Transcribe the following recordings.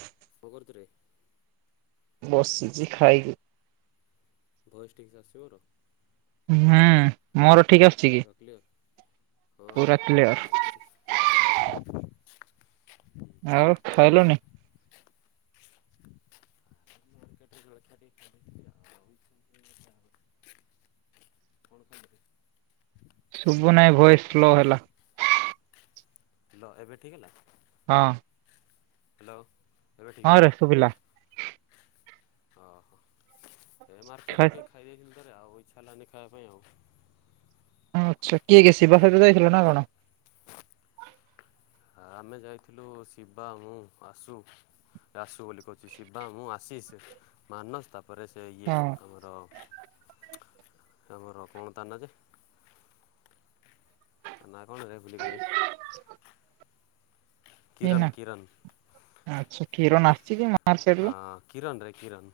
ହଁ [unintelligible] ଭଗଦରେ [unintelligible] ବସିଛିି ଖାଇିକି। ଭଏସ୍ ଠିକସେ ଆସୁଚି ମୋର ହୁଁ ମୋର ଠିକ୍ ଅଛି। ପୁରା କ୍ଳିଅର ହଁ ପୁରା କ୍ଲିୟର। ଠିକ୍ ଠାକ୍ ଆସୁଚି। ଆଉ ଖାଇଲଣି? [unintelligible] ଶୁଭୁ ନାଇଁ ଭଏସ ସ୍ଲୋ ହେଲା। ହ୍ୟାଲୋ ଏବେ ଠିକ୍ ହେଲା। ହଁ। ହ୍ୟାଲୋ ଏବେ ହଁ ଠିକ ରେ ଶୁଭିଲା। ତ ଓହ। ଏ ମାର୍କେଟରେ ଟିକେ ଖାଇ ଦେଇଥିଲି ଥରେ ଆଉ ଇଚ୍ଛାଲାନି ଖାଇବା ପାଇଁ ଆଉ। ହଁ ଆଚ୍ଛା କିଏ କିଏ ଶିବାସହିତ ଯାଇଥିଲ ନା କଣ? ଆ ଆମେ ଯାଇଥିଲୁ ଶିବା ମୁଁ ଆସୁ। ଆସୁ ବୋଲି କହୁଛି ଶିବା ମୁଁ ଆସିସ୍ ମାନସ୍ ତାପ ତା ପରେ ସେ ଇଏ ହଁ ଆମର ଆମର କଣ ତାନାଁ ଯେ ତା ନା କଣରେ ଭୁଲି ଗଲି। [unintelligible] କିରଣ କିରଣ। ଆଛା କିରଣ ଆଚଛି କି? ହଁ କିରଣରେ କିରଣ।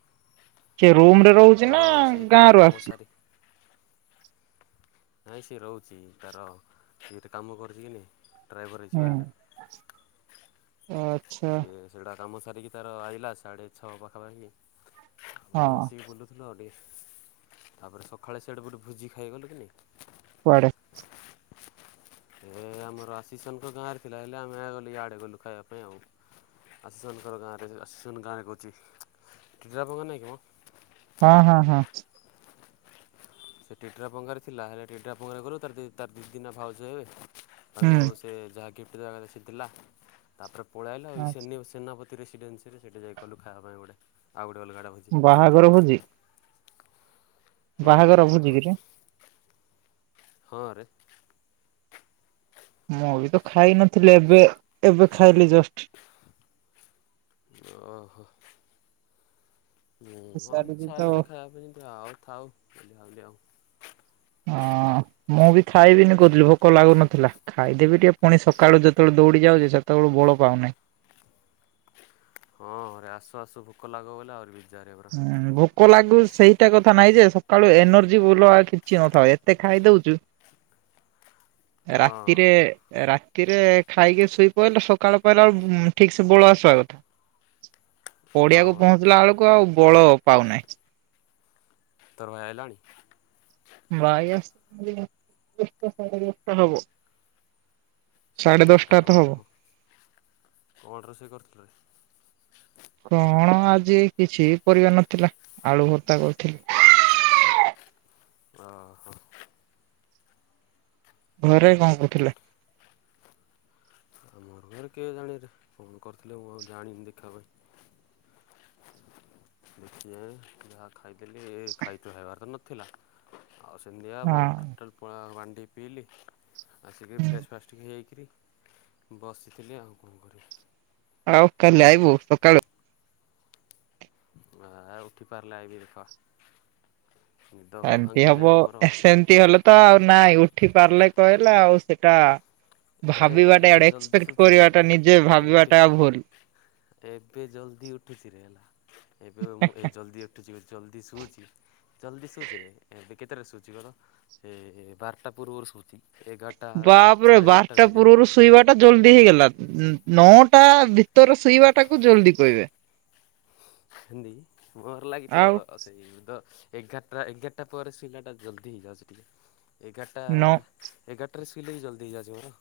କିଏ ରୁମ ରେ ରହୁଛି ନା ହଁ ସିଏ ଗାଁ ତାର ରୁ କାମ ଆସିଛି। ସାରି ନାଇଁ ସିଏ ରହୁଛି ତାର ସିଏ ଏଠେ କାମ କରୁଛିକି କି ନାହିଁ। ହୁଁ ଆଚ୍ଛା। ଗେଡା କାମ ସାରିକି ତାର ଆଇଲା ସାଢ଼େ ଛଅ ପାଖାପାଖି ତାପରେ ହଁ ମିଶିକି ବୁଲୁ ନୋ ରିକ୍ସ ତାପରେ ସକାଳେ ସିଆଡୁ ଗୋଟେ ଭୋଜି ଖାଇଗଲୁ କି ନାଇଁ। କୁଆଡ଼େ? ଏ ଆମର ଆଶିଷନଙ୍କ ଗାଁ ରେ ଥିଲା ହେଲେ ଆମେ ଗଲେ ଇଆଡେ ଗଲୁ ଖାଇବା ପାଇଁ ଆଉ। ଆଶୀଷନଙ୍କର ଗାଁରେ ଜ ଆଶୀଷନ ଗାଁ କହୁଛି ଟିଟ୍ରା ପଙ୍ଗା ନାଇଁ କିମ? ହଁ ହଁ ହଁ। ସେ ଟିଟ୍ରା ପଙ୍ଗାରେ ଥିଲା ହେଲେ ଟିଟ୍ରା ପଙ୍ଗାରେ ଗଲୁ ତାର ଦି ତାର ଦିଦି ନା ଭାଉଜ ହେବେ ତାଙ୍କୁ ହୁଁ ସେ ଯାହା ଗିଫ୍ଟ ଦେବା କଥା ସେ ଦେଲା ତାପରେ ପଳେଇଆଇଲା ଏ ଆଚ୍ଛା ସେନି ଓ ସେନାପତ ତି ରେସିଡେନ୍ସିରେ ସେଇଠି ଯାଇ ଗଲୁ ଖାଇବା ପାଇଁ ଗୋଟେ ଆଉ ଗୋଟେ ଅଲଗା ଟା ଭୋଜି। ବାହାଘର ଭୋଜି? ହୁଁ ଭୋଜି ବାହାଘର କିରେ ଭୋଜି ହଁରେ ମୁଁ ବି ତ ଖାଇ ନଥିଲି ଏବେ ଏବେ ଖାଇଲି ଜଷ୍ଟ। ଓହୋ ମୁଁ ଆଉ ସାରିକି ଇଚ୍ଛା ତ ହେଲାନି ଖାଇବା ପାଇଁ ତ ଆଉ ଥାଉ ଥିଲି ଏମିତି ଆଉ ଉଁ ମୁଁ ବି ଖାଇବିନି କହୁଥିଲି ଭୋକ ଲାଗୁନଥିଲା। ଖାଇଦେବି ଟିକେ ପୁଣି ସକାଳୁ ଯେତେବେଳେ ଦୌଡ଼ିକି ଆଉଛି ସେତେକୁ ବଳ ପାଉନାଇଁ। ହଁ ଆରେ ଆସୁ ଆସୁ ଭୁକ ଲାଗିବ ବଲେ ଆଉରି ବିଯାରେ ବର। ହୁଁ ଭୋକ ଲାଗୁ ସେଇଟା କଥା ନାଇଁ ଯେ ସକାଳୁ ଏନର୍ଜି ବୋଲ କିଛି ନଥାଏ ଏତେ ଖାଇଦଉଛୁ ହଁ ରାତିରେ ଏ ରାତ ରାତିରେ ଖାଇକି ଶୋଇ ପଇଲ ସକାଳ ପାହିଲାଏଳୁକୁ ଠିକସେ ବଳ ଆସିବା କଥା। ହଁ ପଡିଆକୁ ପରା ପହଁଞ୍ଚିଲା ବେଳକୁ ଆଉ ବଳ ପାଉନାହିଁ। ତେ ଭାଇ ଆଇଲାଣି? ଭାଇ ଆସି ଥିଲେ ଦଶଟା ସାଢେ ଦଶଟା ହବ। ସାଢ଼େ ସାଢେ ଦଶଟା ତ ହବ। ଓହୋ କଣ ରୋଷଇ କରିଥିଲ ରେ? କଣ ଆଜି ଏଇ କିଛି ପରିବା ନଥିଲା ଆଳୁ ଭର୍ତ୍ତା କରଥିଲି। ଓହୋ। ଘରେ କଣ କହୁଥିଲେ? ଆମର ଘରେ କିଏ ଜାଣେରେ କଣ କରିଥିଲେ ମୁଁ ଆଉ ଜାଣିନି ଦେଖିବା ପାଇଁ ଦେଖି ଯାଏଁ ଯାହା ଖାଇଥିଲି ଏ ଖାଇତେ ହେବାର ତ ନଥିଲା ଆଉ ସେମତିଆ ବ ହଁ। ଟୋଟାଲ ପଣା ପାଣିଟିକେ ପିଇଲି ଆସିକି ଫ୍ରେଶ୍ ଫାଷ ଟିକେ ହେଇକିରି ବସିଥିଲି ଆଉକଣ କରିବି ଆଉ କାଲି ଆଇବୁ ସକାଳୁ? ଆ ଉଠି ପାରିଲେ ଆଇବି ଦେଖ। ନିଦ ଏମତି ହବ ଭାଙ୍ଗୁନାହିଁ ମୋର ସେମିତି ହେଲେ ତ ଆଉ ନାଇଁ ଉଠି ପାରିଲେ କହିଲା ଆଉ ସେଟା ଏବେ ଭାବିବାଟା ଏବେ ଏଆଡେ ଜଲ୍ଦି ଏକ୍ସପେକ୍ଟ ଶୁଚୁରେ ହେଲା କରିବାଟା ନିଜେ ଭାବିବାଟା ଏବେ ଭୁଲ୍‌ ଏବେ ଜଲ୍ଦି ଉଠୁଛି ରେ ହେଲା ଏବେ ମୁଁ ଏ ଜଲ୍ଦି ଏତେ ଜ ଜଲ୍ଦି ଶୋଉଛି ଜଲ୍ଦି ଶୋଉଛି ରେ ଏବେ କେତେଟାରେ ଶୋଉଛି କହିଲ ଏ ଏ ବାରଟା ପୂର୍ବରୁ ଶୋଉଛି। ଏଗାରଟା ବାଢ଼େ ଦଶ ତା ପୁର୍ବୁରୁ ଶୋଇବା ଟା ଜଲ୍ଦି ହେଇଗଲା ଉଁ ନଅଟା ଭିତରେ ଶୋଇବା ଟାକୁ ଜଲଦି କହିବେ। [inaudible] ସେମତି ଘର ଲାଗି ତ ଆଉ ଏଇନୁ ତ ଏଗାରଟା ଏଗାରଟା ପରେ ସୋଇଲାଟା ଜଲ୍ଦି ହେଇଯାଉଛି ଟିକେ ଏଗାରଟା ନ ଏଗାରଟାରେ ସୋଇଲେ ବି ଜଲଦି ହେଇଯାଉଛି ମୋର।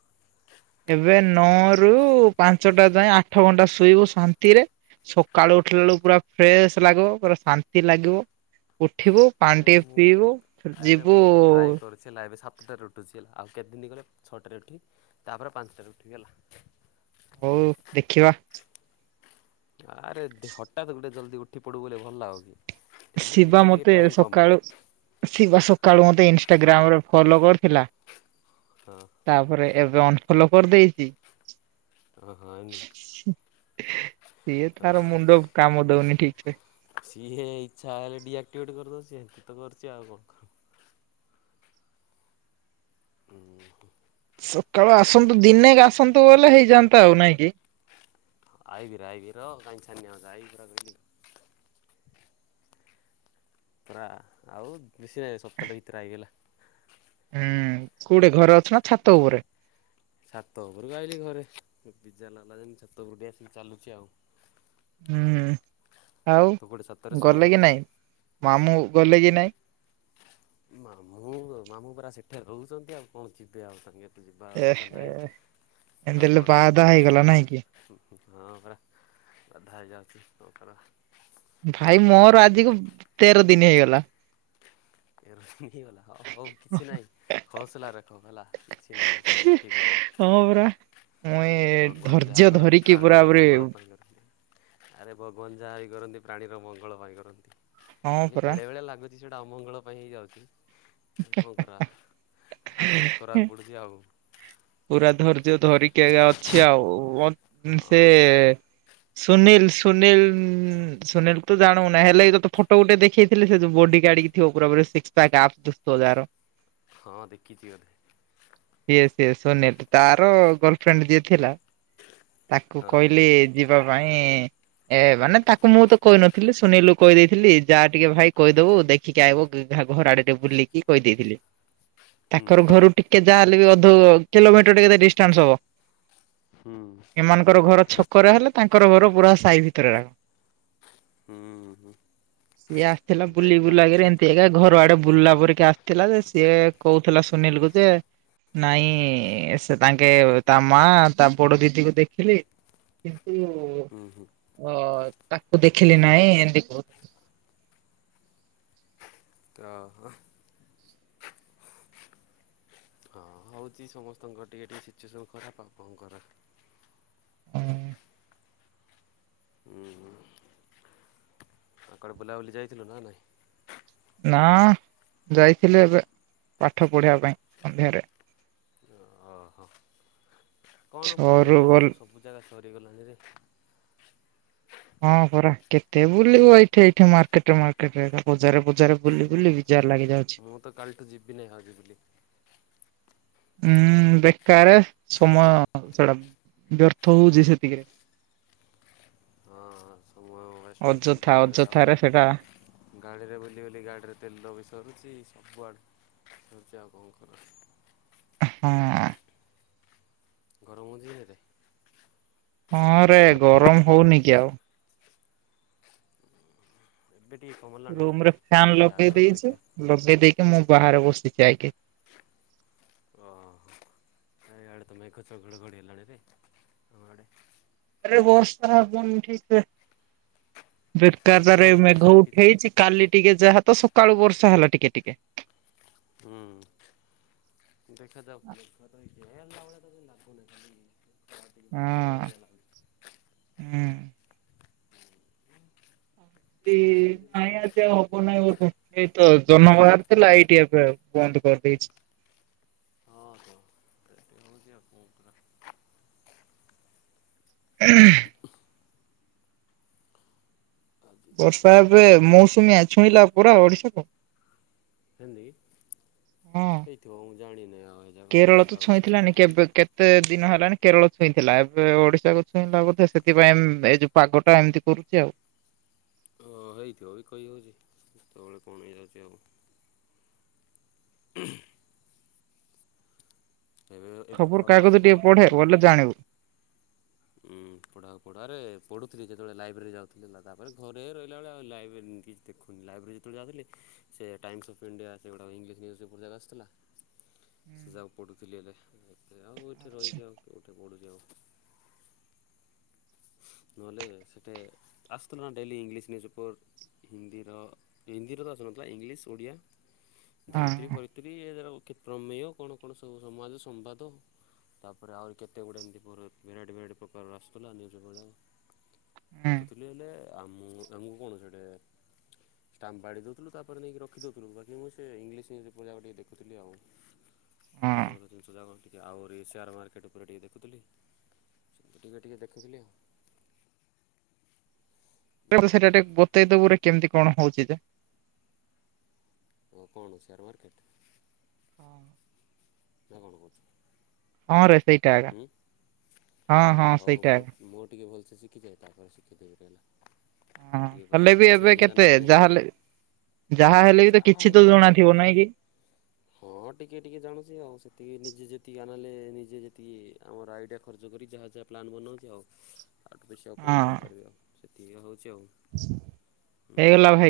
ଏବେ ନଅ ରୁ ପାଞ୍ଚଟା ଯାଏଁ ଆଠ ଘଣ୍ଟା ଶୋଇବୁ ଶାନ୍ତିରେ ସକାଳୁ ଉଠିଲା ବେଳକୁ ପୁରା ଫ୍ରେଶ ଲାଗିବ ପୁରା ଶାନ୍ତି ଲାଗିବ। ଉଠିବୁ ପାଣି ଆରେ ଟିକେ ମୁଁ ପିଇବୁ ଫେର ଆରେ ଯିବୁ ମୁଁ [unintelligible] ହେଲା ଆଉ କେତେ ଦିନ ଗଲେ ଛଅଟାରେ ଉଠିବି ତାପରେ ପାଞ୍ଚଟାରେ ଉଠିବି ହେଲା। ହଉ ଦେଖିବା। ଆରେ ଦେ ହଠାତ୍ ଗୋଟେ ଜଲ୍ଦି ଉଠି ପଡିବୁ ହେଲେ ଭଲ ଲାଗୁନି। ଶିବା ମୋତେ ସକାଳୁ ଶିବା ସକାଳୁ ମୋତେ ଇନଷ୍ଟାଗ୍ରାମରେ ଫଲୋ କରିଥିଲା ହଁ। ତାପରେ ଏବେ ଅନଫଲୋ କରିଦେଇଚି। ଆଁ ହଁ ଏଇନି। ସିଏ ତାର ମୁଣ୍ଡ କାମ ଦଉନି ଠିକ ସେ। ସିଏ ଇଚ୍ଛା ହେଲେ ଡିଆକ୍ଟିଭେଟ କରିଦଉଚି ସେ ତ କରିଛି ଆଉ କଣ କ? ହୁଁ ହୁଁ। ସକାଳୁ ଆସନ୍ତୁ ଦିନେକେ ଆସନ୍ତୁ ବଲେ ହେଇଯାନ୍ତା ଆଉ ନାଇଁ କି। ହ ଆଇିବିର ଆବି ରଅ କାଇଁ ଛାନିଆ ହେଉଚୁ ଆଇିବିପରା କହିଲି। ପୁରା ଆଉ ବେଶୀ ନାହିଁ ସପ୍ତାହଟା ଭିତରେ ଆଇଗଲା। ହୁଁ କୋଉଟେ ଘରେ ଅଛ ନା ଛାତ ଉପରେ? ଛାତ ଉପରୁକୁ ଆାଇିଲି ଘରେ ପିଜା ଲାଗା ଯେି ଛାତ ଉପରକୁ ଆସିକି ଚାଲୁଛି ଆଉ। ହୁଁ ଆଉ ତୁ କୋଉଠି ଛାତରେ ଅଛୁ ନା ଗଲେ ଘରେ? କି ନାଇଁ ମାମୁଁ ଗଲେ କି ନାଇଁ? ମାମୁଁ ମାମୁଁ ପରା ସେଠାରେ ରହୁଛନ୍ତି ଆଉ କଣ ଯିବେ ଆଉ ସାଙ୍ଗେରେ। କିଛି ବାର୍ତା ଏହେ ନାହିଁ ଏମିତି ପୁରା ହେଲେ ବଡ଼। ବାହାଦାହା ହେଇଗଲା ନାଇଁ କି? ହଁ ପରା ଗାଢା ହେଇଯାଉଛି ହଁ ପରା। ଭାଇ ମୋର ଆଜିକୁ ତେର ଦିନ ହେଇଗଲା। ତେରଦିନ ହେଇଗଲା ହଁ ହଉ କିଛି ନାହିଁ। [unintelligible] ରଖୋ ହେଲା କିଛି ନାହିଁ ସବୁ ଠିକ ହବ। ହଁ ପରା। ମୁଇଁ ଭଗବାନ ଯାହା ଧୈର୍ଯ୍ୟ କରନ୍ତି ଧରିକି ପୁରା ପ୍ରାଣୀର ପୁରି ମଙ୍ଗଳ ପାଇଁ କଥ ଆରେ ଭଗବନ ଯାହା ବି କରନ୍ତି ପ୍ରାଣୀର ମଙ୍ଗଳ ପାଇଁ କରନ୍ତି। ହଁ ଖାଲି ପରା। ବେଳେବେଳେ ଲାଗୁଛି ସେଇଟା ଅମଙ୍ଗଳ ପାଇଁ ହେଇଯାଉଛି କଣ କରା। ଆଡ଼ଯେଷ୍ଟ କରିବାକୁ ପଡ଼ୁଛି ଆଉ। ପୁରା ଧୈର୍ଯ୍ୟ ଧରିକି ଆ ଅଛି ଆଉ ସେ ହଁ ପରା ସୁନୀଲ ସୁନୀଲ ସୁନୀଲ ତୁ ଜାଣୁନା ହେଲେ କି ତୋତେ ଫଟୋ ଗୋଟେ ଦେଖେଇଥିଲି ସେ ଯୋଉ ବଡି କାଢିକି ଥିବ ପୁରାପୁରୀ ସିକ୍ସ ପ୍ୟାକ ଆପ୍ପ ଦିଶୁଥିବ ଯାହାର। ହଁ ଦେଖିଛି ବୋଧେ। ସିଏ ସିଏ ସୁନୀଲ ତାର ଗର୍ଲଫ୍ରେଣ୍ଡ ଯିଏ ଥିଲା ତାକୁ ହଁ କହିଲି ଯିବା ପାଇଁ ଏ ମାନେ ତାକୁ ମୁଁ ତ କହିନଥିଲି ସୁନିଲିକୁ କହିଦେଇଥିଲି ଯା ଟିକେ ଭାଇ କହିଦବୁ ଦେଖ ଦେଖିକି ଆଇବ ଗି ଘ ଘର ଆଡେ ଟିକେ ବୁଲିକି କହିଦେଇଥିଲି। ହୁଁ ତାଙ୍କର ଘରୁ ଟିକେ ଯାହାହେଲେ ବି ଅଧ କିଲୋମିଟର ଟିକେ କେତ ଡିଷ୍ଟାନ୍ସ ହବ। ହୁଁ। ଏମାନଙ୍କର ଘର ଛକରେ ହେଲେ ତାଙ୍କର ଘର ପୁରା ସାହି ଭିତରେର। ହୁଁ ସିଏ ଆସିଥିଲା ହୁଁ ବୁଲି ଯାଇଥିଲା ବୁଲାଗରେ ଏ ସେ ଏକା ଘର ଆଡେ ବୁଲିଲା ପରିକା ଆସିଥିଲା ଯେ ସିଏ କହୁଥିଲା ସୁନୀଲ କୁ ଯେ ନାଇଁ ସେ ତାଙ୍କେ ତା ମା ତା ବଡ ଦିଦିକୁ ଦେଖିଲି କିନ୍ତୁ ହୁଁ ହୁଁ। ଓ ତାକୁ ଦେଖିଲି ନାଇଁ ଏମତି କହୁ ଓହୋ। ହଁ ହଉଛି ସମସ୍ତଙ୍କର ଟିକେ ଟିକେ ସିଚୁଏସନ୍ ଖରାପ ଆପଣଙ୍କର। ହୁଁ। ହୁଁ ହୁଁ। ଆ କୁଆଡଡେ ବୁଲାବୁଲି ଯାଇଥିଲୁ ନା ନାଇଁ? ନା ଯାଇଥିଲି ଏବେ ପାଠ ପଢିବା ପାଇଁ ସନ୍ଧ୍ୟାରେ। ଓ ଓହୋ କଣ ବୁଲିବୁ ଛଅରୁ ବୋଲି ଏଇଠି ଗଲ ତ ସବୁ ଜାଗା ସରିଗଲାଣି ରେ। ହଁ ପରା କେତେ ବୁଲିବ ଏଇଠ ଏଇଠି ମାର୍କେଟ ମାର୍କେଟରେ ବଜାରେ ବଜାରେ ବୁଲି ବୁଲି ବିଜାର ଲାଗି ଯାଉଛି। ମୁଁ ତ କାଲିଠୁ ଯିବିନିଁ ଭାବିଥିଲି। ଉୁଁ ବେକାର ସମୟ ସେଟା ବ୍ୟର୍ଥ ହଉଛି ସେତିକିରେ। ହଁଁ ସବୁ ବେଷ୍ଟ ଅଉଛି ଅଯଥା ତାପରେ ଆହୁରି ଅଯଥାରେ ସେଟା ଗାଡ଼ିରେ ବୁଲି ବୁଲି ଗାଡ଼ିରେ ତେଲ ବି ସରୁଛି ସବୁଆଡ଼େ ସରୁଛି ଆଉ କଣ କର। ହଁ। ଗରମ ହୋଉଛି ଦିନରେ? ହଁ ରେ ଗରମ ହଉନି କି ଆଉ। ଏବେ ଟିକେ କମ୍ ରୁମ୍ ରେ ଫ୍ୟାନ୍ ଲଗେଇ ଦେଇଛି ଲଗେଇ ଦେଇକି ମୁଁ ବାହାରେ ବସିଛି ଆଇକି। ଓହୋ। ଏ ଆଆଡ଼େ ତୁମାଇେ ଖଚ ଘଡ଼ ଘଡ଼ି ହେଲାଣି ରେଁଆଡ଼େ ଆରେ ବର୍ଷା ହବନି ଠିକ୍ ରେ ବେକାର ମେଘୁଆ ଟାରେ ହେଇକି ଅଛି ମେଘ ବାକି ଯେ ଉଠେଇଛି କାଲି ଟିକେ ଯାହା ତ ସକାଳୁ ବର୍ଷା ହେଲା ଟିକେ ଟିକେ। ହୁଁ ଦେଖାଯାଉ ମେଘ ତ ହେଇଛି ହେଲା ଭଳିଆ କାଇଁ ଲାଗୁନି [unintelligible] ଟିକେ ପରେ ପଳେଇବ ହଁ ଭଳିଆ ଲାଗୁଛି ହୁଁ। [unintelligible] [unintelligible] ସେ ଦିନ ବାକି ଏଇ ତ ଜହ୍ନ ବାହାରାରୁ ଥିଲା ଏଇଠି ଏବେ ବନ୍ଦ କରିଦେଇଛି। ହଁ ହଁ। ରଉଜପଙ୍କ [inaudible] [inaudible] କରିବା ଆଜି ବର୍ଷା ଏବେ ନା ମୌସୁମୀଆ ଛୁଇଁଲା ପୁରା ଓଡିଶାକୁ। ହନ୍ଦି ହଁ ଏଇଥିବ ମୁଁ ଜାଣିନାଇ [unintelligible] କେରଳ ତ ଛୁଇଁଥିଲାନି କେବେ କେ କେତେ ଦିନ ହେଲାଣି କେରଳ ଛୁଇଁଥିଲା ଏବେ ଓଡିଶାକୁ ଛୁଇଁଲା ବୋଧେ ସେଥିପାଇଁ ଏଇ ଯୋଉ ପାଗଟା ଏମିତି କରୁଛି ଆଉ। ଓ ହେଇଥିବ ବି କହିହଉଛି କେତେବେଳେ କଣ ହେଇଯାଉଛି ଆଉ। ହୁଁ। ଏବେ ଏବେ ଖବର ଖରା କାଗଜ ହେଉଥିବ ଟିକେ ପଢେ ବଲେ ଜାଣିବୁ। ପଢ଼ାକୁ ପଢ଼ାରେ ପଢ଼ୁଥିଲି ଯେତେବେଳେ ଲାଇବ୍ରେରୀ ଯାଉଥିଲେ ହେ ତାପରେ ଘରେ ରହିଲାବେଳେ ଆଉ ଲାଇବ୍ରେରୀ କି ଲାଇବ୍ରେରି ଯେତେବେଳେ ଯାଉଥିଲେ ସେ ଟାଇମ୍ସ୍ ଅଫ୍ ସେଗୁଡ଼ା ଇଲିଶ ନ୍ୟୁଜପେପର ଯାକ ଆସିଥିଲା। [inaudible] ସେ ଯାହା ପଢ଼ୁଥିଲି ହେଲେ ଏତେ ଆଉ ଏଠି ଆଚ୍ଛା। ରହିକି ଆଉ କୋଉଠି ପଢୁଛି ଆଉ। ନହେଲେ ସେଠେ ଆସଥିଲଥିଲା ନା ଡେଲି ଇଂଲିଶ ନ୍ୟୁଜ୍ ପେପର୍। ହିନ୍ଦୀର ହିନ୍ଦୀର ତ ଆସୁନଥିଲା ଇଂଲିଶ ଓଡ଼ିଆ ଧରିତ୍ରୀ ହଁ ଫର କତ୍ରୀାର [inaudible] ପ୍ରମେୟ କଣ କଣ ସବୁ ସମାଜ ସମ୍ବାଦ। ତାପରେ ଆହୁରି କେତେ ଗୁଡିଏ ମୋର ଭରାଇଟି ଭେରାଇଟି ପ୍ରକାରର ଆସୁଥିଲା ନ୍ୟୁଜ୍ ଭଳିଆ। ହୁଁ ଦେଖୁଥିଲି ହେଲେ ଆମ ଆମକୁ କଣ ସେଇଟେ ଟମ୍ବାଡ଼ି ଦେଉଥିଲୁ ତାପରେ ନେଇକି ରଖି ଦେଉଥିଲୁ ବାକି ମୁଁ ସେ ଇଂଲିଶ ଜା ଟିକେ ଦେଖଥିଲି ଆଉ। [inaudible] [unintelligible] ଆହୁରି ସେୟାର ମାର୍କେଟ ଉପରେ ଟିକେ ଟିକେ ଦେଖୁଥିଲି ଟିକେ ଟିକିଏ ଦେଖୁଥିଲି ଆଉ। ସେଇଟା ଟିକେ ବତେଇଦବୁରେ କେମିତି କଣ ହଉଛି ଯେ ହ କଣ ସେୟାର୍ ମାର୍କେଟ୍? ହଁ। କଣ କରୁଛୁ? ହଁ ରେ ସେଇଟା ଆଜ୍ଞା ହଁ ହଁ ହଉ ସେଇଟା ମୁଁ ଆଜ୍ଞା। ମୁଁ ଟିକେ ଭଲସେ ଶିଖିଯାଏ ତାପରେ ଶିଖେଇ ଦେବି ହେଲା। ହ ମୁଁ ଟିକେ ପୁରା ହେଲେ ବି ଭଲସେ ଏବେ ହେଇନି ତା ନା କେତେ ଯାଏଁ ଯାହାହେଲେ ଯାହା ହେଲେ ବି ତ ଯାହା କିଛି ତ ହେଲେ ଜଣାଥିବ ନାଇଁ କି। ହଁ ଟିକେ ଟିକେ ଜାଣୁଛି ଆଉ ସେତିକି ନିଜେ ଯେତିକି ନେଲେ ନିଜେ ଯେତିକି ଆମର ଆଇଡ଼ିଆ ଖର୍ଚ୍ଚ କରି ଯାହା ଯାହା ପ୍ଲାନ୍ ବନାଉଛି ଆଉ। ତାଠୁ ବେଶି ଆଉ ହଁ କଣ କରିପାରିବି ଆଉ ସେତିକି ହେଉଛି ଆଉ। ହେଇଗଲା।